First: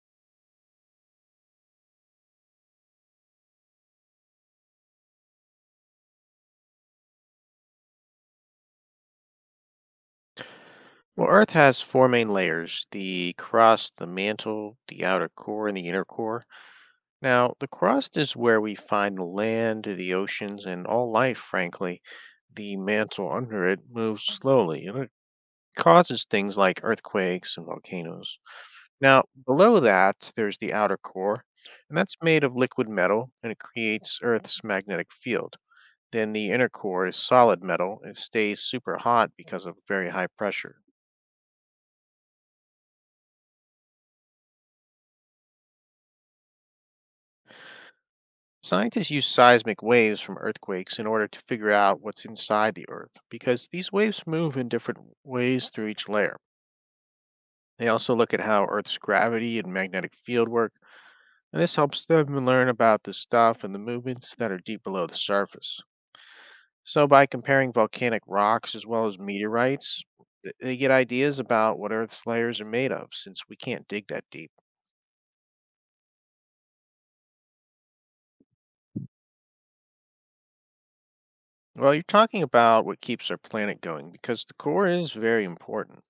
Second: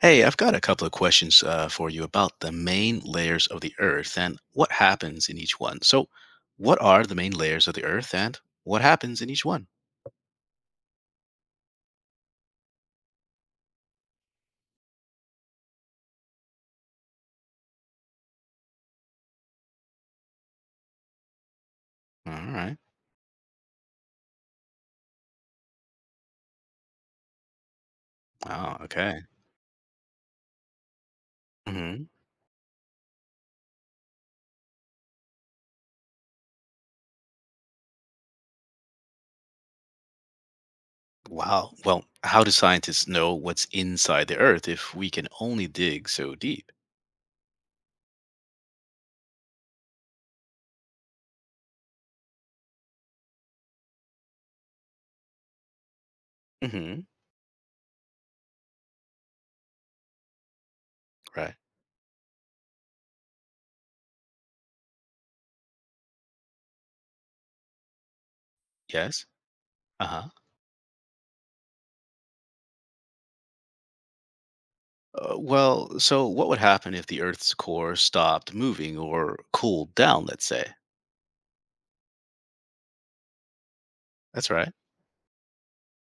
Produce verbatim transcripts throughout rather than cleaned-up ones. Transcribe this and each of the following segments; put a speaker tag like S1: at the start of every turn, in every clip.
S1: Hey, I've got a couple of questions uh, for you about the main layers of the Earth and what happens in each one. So, what are the main layers of the Earth and what happens in each one?
S2: Well, Earth has four main layers the crust, the mantle, the outer core, and the inner core. Now, the crust is where we find the land, the oceans, and all life, frankly.
S1: All
S2: The
S1: right.
S2: mantle under it moves slowly, and it causes things like earthquakes and volcanoes.
S1: Oh, okay.
S2: Now, below that, there's the outer core, and
S1: Mhm.
S2: that's made of liquid metal, and it creates Earth's magnetic field. Then the inner core is solid metal. It stays super hot because of very high pressure.
S1: Wow. Well, how do scientists know what's inside the Earth if we can only dig so deep?
S2: Scientists use seismic waves from earthquakes in order to figure out what's inside the Earth because these waves move in different ways through each layer.
S1: Hmm.
S2: They also look at how Earth's gravity and magnetic field work,
S1: Right.
S2: and this helps them learn about the stuff and the movements that are deep below the surface. So, by comparing volcanic rocks as well as
S1: Yes.
S2: meteorites,
S1: Uh huh.
S2: th- they get ideas about what Earth's layers are made of since we can't dig that deep.
S1: Uh, well, so what would happen if the Earth's core stopped moving or cooled down? Let's say.
S2: Well, you're talking about what keeps our planet going because
S1: That's
S2: the
S1: right.
S2: core is very important.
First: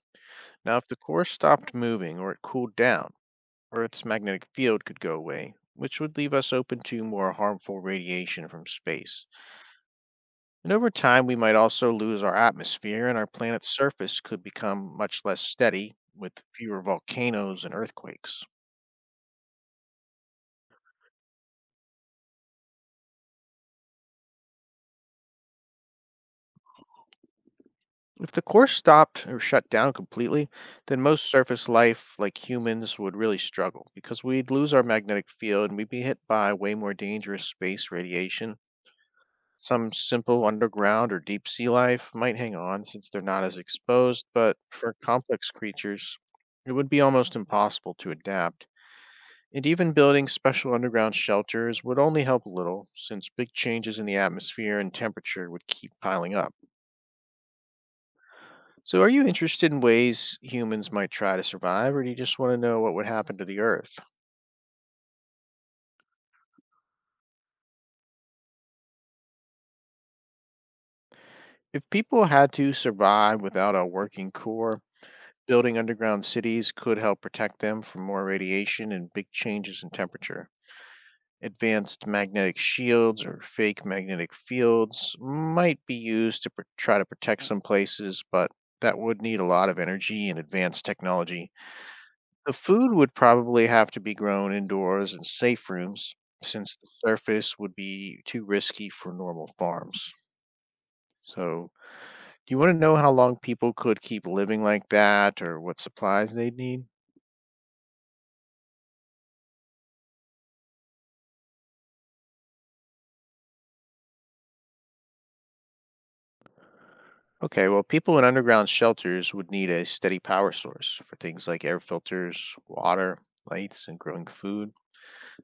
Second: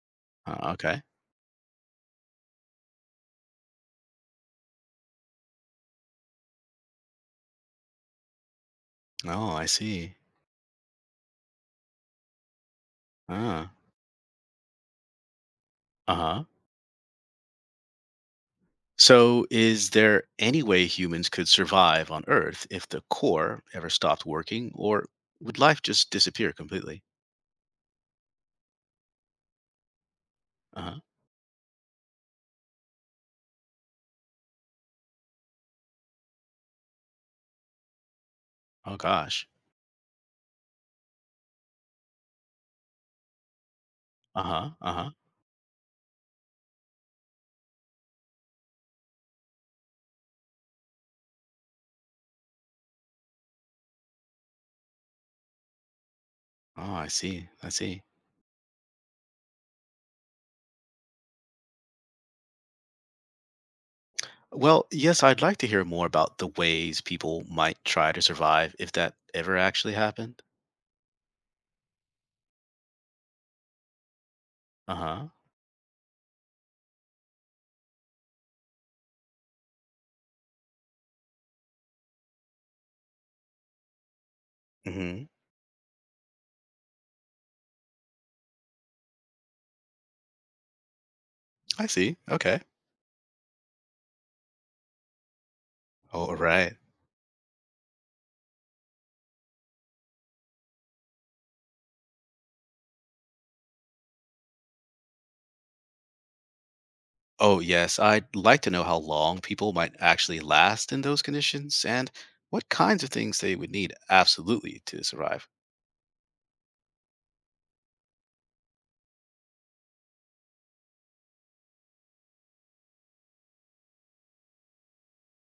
S1: Uh,
S2: Now, if the
S1: okay.
S2: core stopped moving or it cooled down, Earth's magnetic field could go away, which would leave us open to more harmful radiation from space.
S1: Oh, I see.
S2: And over time, we might also lose our atmosphere, and our planet's
S1: Ah.
S2: surface could become much less steady
S1: Uh
S2: with
S1: huh.
S2: fewer volcanoes and earthquakes.
S1: So, is there any way humans could survive on Earth if the core ever stopped working, or would life just disappear completely?
S2: If the core stopped or shut down completely,
S1: Uh
S2: then
S1: huh.
S2: most surface life, like humans, would really struggle because we'd lose our magnetic field and we'd be hit by way more dangerous space radiation.
S1: Oh gosh.
S2: Some simple underground or deep sea life might hang on since they're not as exposed,
S1: Uh
S2: but
S1: huh. Uh
S2: for
S1: huh.
S2: complex creatures, it would be almost impossible to adapt. And even building special underground shelters would only help a little, since big changes in the atmosphere and temperature would keep piling up.
S1: Oh, I see. I see.
S2: So, are you interested in ways humans might try to survive, or do you just want to know what would happen to the Earth?
S1: Well, yes, I'd like to hear more about the ways people might try to survive if that ever actually happened.
S2: If people had to survive without a working core,
S1: Uh huh.
S2: building underground cities could help protect them from more radiation and big changes in temperature. Advanced magnetic shields or fake magnetic fields
S1: Mm-hmm.
S2: might be used to pr- try to protect some places, but that would need a lot of energy and advanced technology.
S1: I see.
S2: The
S1: Okay.
S2: food would probably have to be grown indoors in safe rooms,
S1: All right.
S2: since the surface would be too risky for normal farms. So, do you want to know how long people could keep living like that or what supplies they'd need?
S1: Oh, yes, I'd like to know how long people might actually last in those conditions and what kinds of things they would need absolutely to survive.
S2: Okay, well, people in underground shelters would need a steady power source for things like air filters, water, lights, and growing food.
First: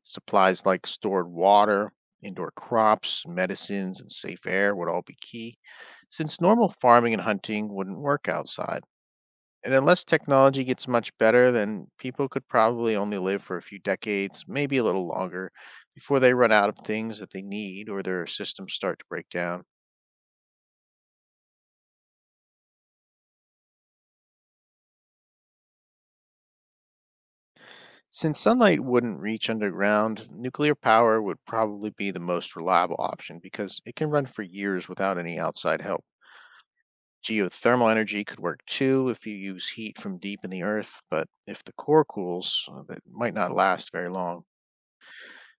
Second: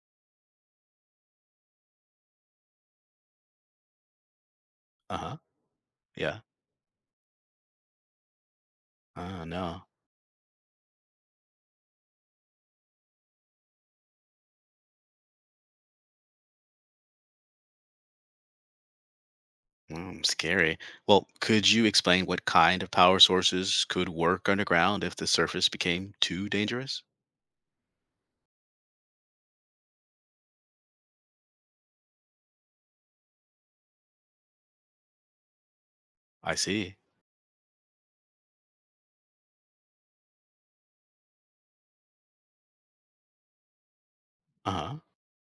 S2: Supplies like stored water, indoor crops, medicines, and safe air would all be
S1: Uh huh.
S2: key,
S1: Yeah.
S2: since normal farming and hunting wouldn't work outside.
S1: Oh,
S2: And
S1: no.
S2: unless technology gets much better, then people could probably only live for a few decades, maybe a little longer, before they run out of things that they need or their systems start to break down.
S1: Mm, scary. Well, could you explain what kind of power sources could work underground if the surface became too dangerous?
S2: Since sunlight wouldn't reach underground, nuclear power would probably be the most reliable option because it can run for years without any outside help.
S1: I see.
S2: Geothermal energy could work too if you use heat from deep in the earth, but if the core cools, uh, that might not last very long.
S1: Uh huh.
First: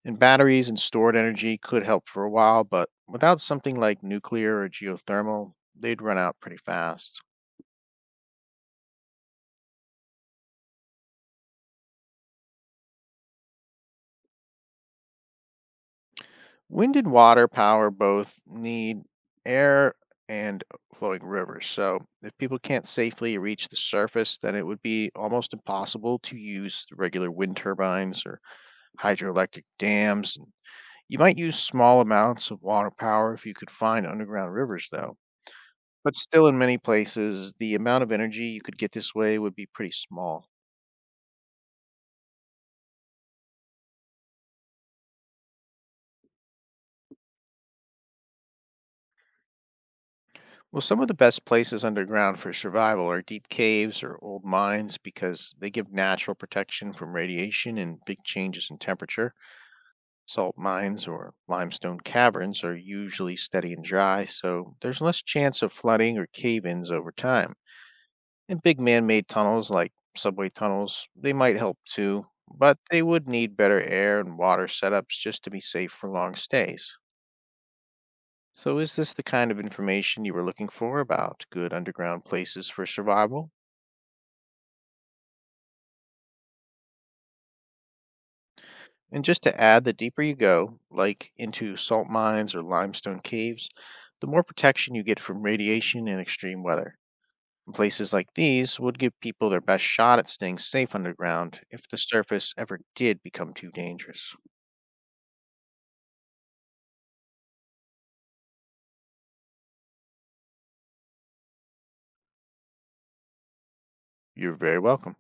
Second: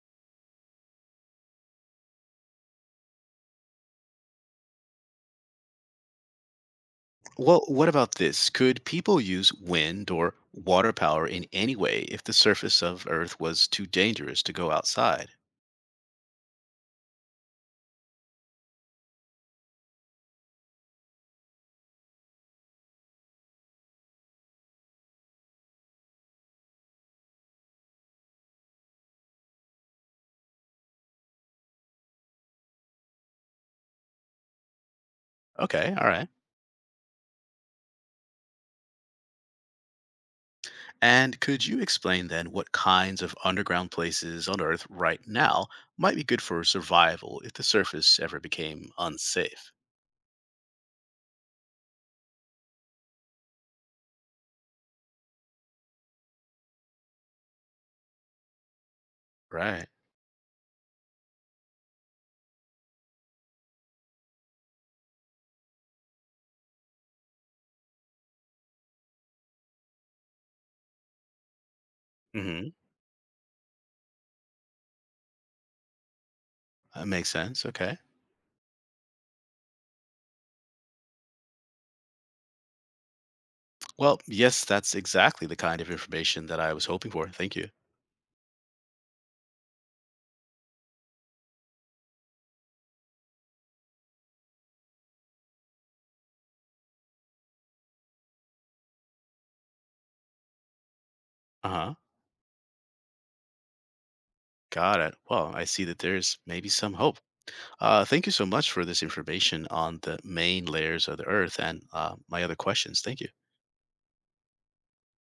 S2: And batteries and stored energy could help for a while, but without something like nuclear or geothermal, they'd run out pretty fast.
S1: Well, what about this? Could people use wind or water power in any way if the surface of Earth was too dangerous to go outside?
S2: Wind and water power both need air and flowing rivers. So, if people can't safely reach the surface, then it would be almost impossible to use the regular wind turbines or hydroelectric dams. And you might use small amounts of water power if you could find underground rivers, though.
S1: Okay, all
S2: But
S1: right.
S2: still, in many places, the amount of energy you could get this way would be pretty small.
S1: And could you explain then what kinds of underground places on Earth right now might be good for survival if the surface ever became unsafe?
S2: Well, some of the best places underground for survival are deep caves or old mines because they give natural protection from radiation and big changes in temperature.
S1: Right.
S2: Salt mines or limestone caverns are usually steady and dry, so there's less chance of flooding or cave ins over time. And big man made tunnels like subway tunnels, they might help too,
S1: Mm-hmm.
S2: but they would need better air and water setups just to be safe for long stays.
S1: That makes sense. Okay.
S2: So, is this the kind of information you were looking for about good underground places for survival?
S1: Well, yes, that's exactly the kind of information that I was hoping for. Thank you.
S2: And just to add, the deeper you go, like into salt mines or limestone caves, the more protection you get from radiation and extreme weather. And places like these would give people their best shot at staying safe underground
S1: Uh
S2: if
S1: huh.
S2: the surface ever did become too dangerous.
S1: Got it. Well, I see that there's maybe some hope. Uh, thank you so much for this information on the main layers of the Earth and uh, my other questions. Thank you.
S2: You're very welcome.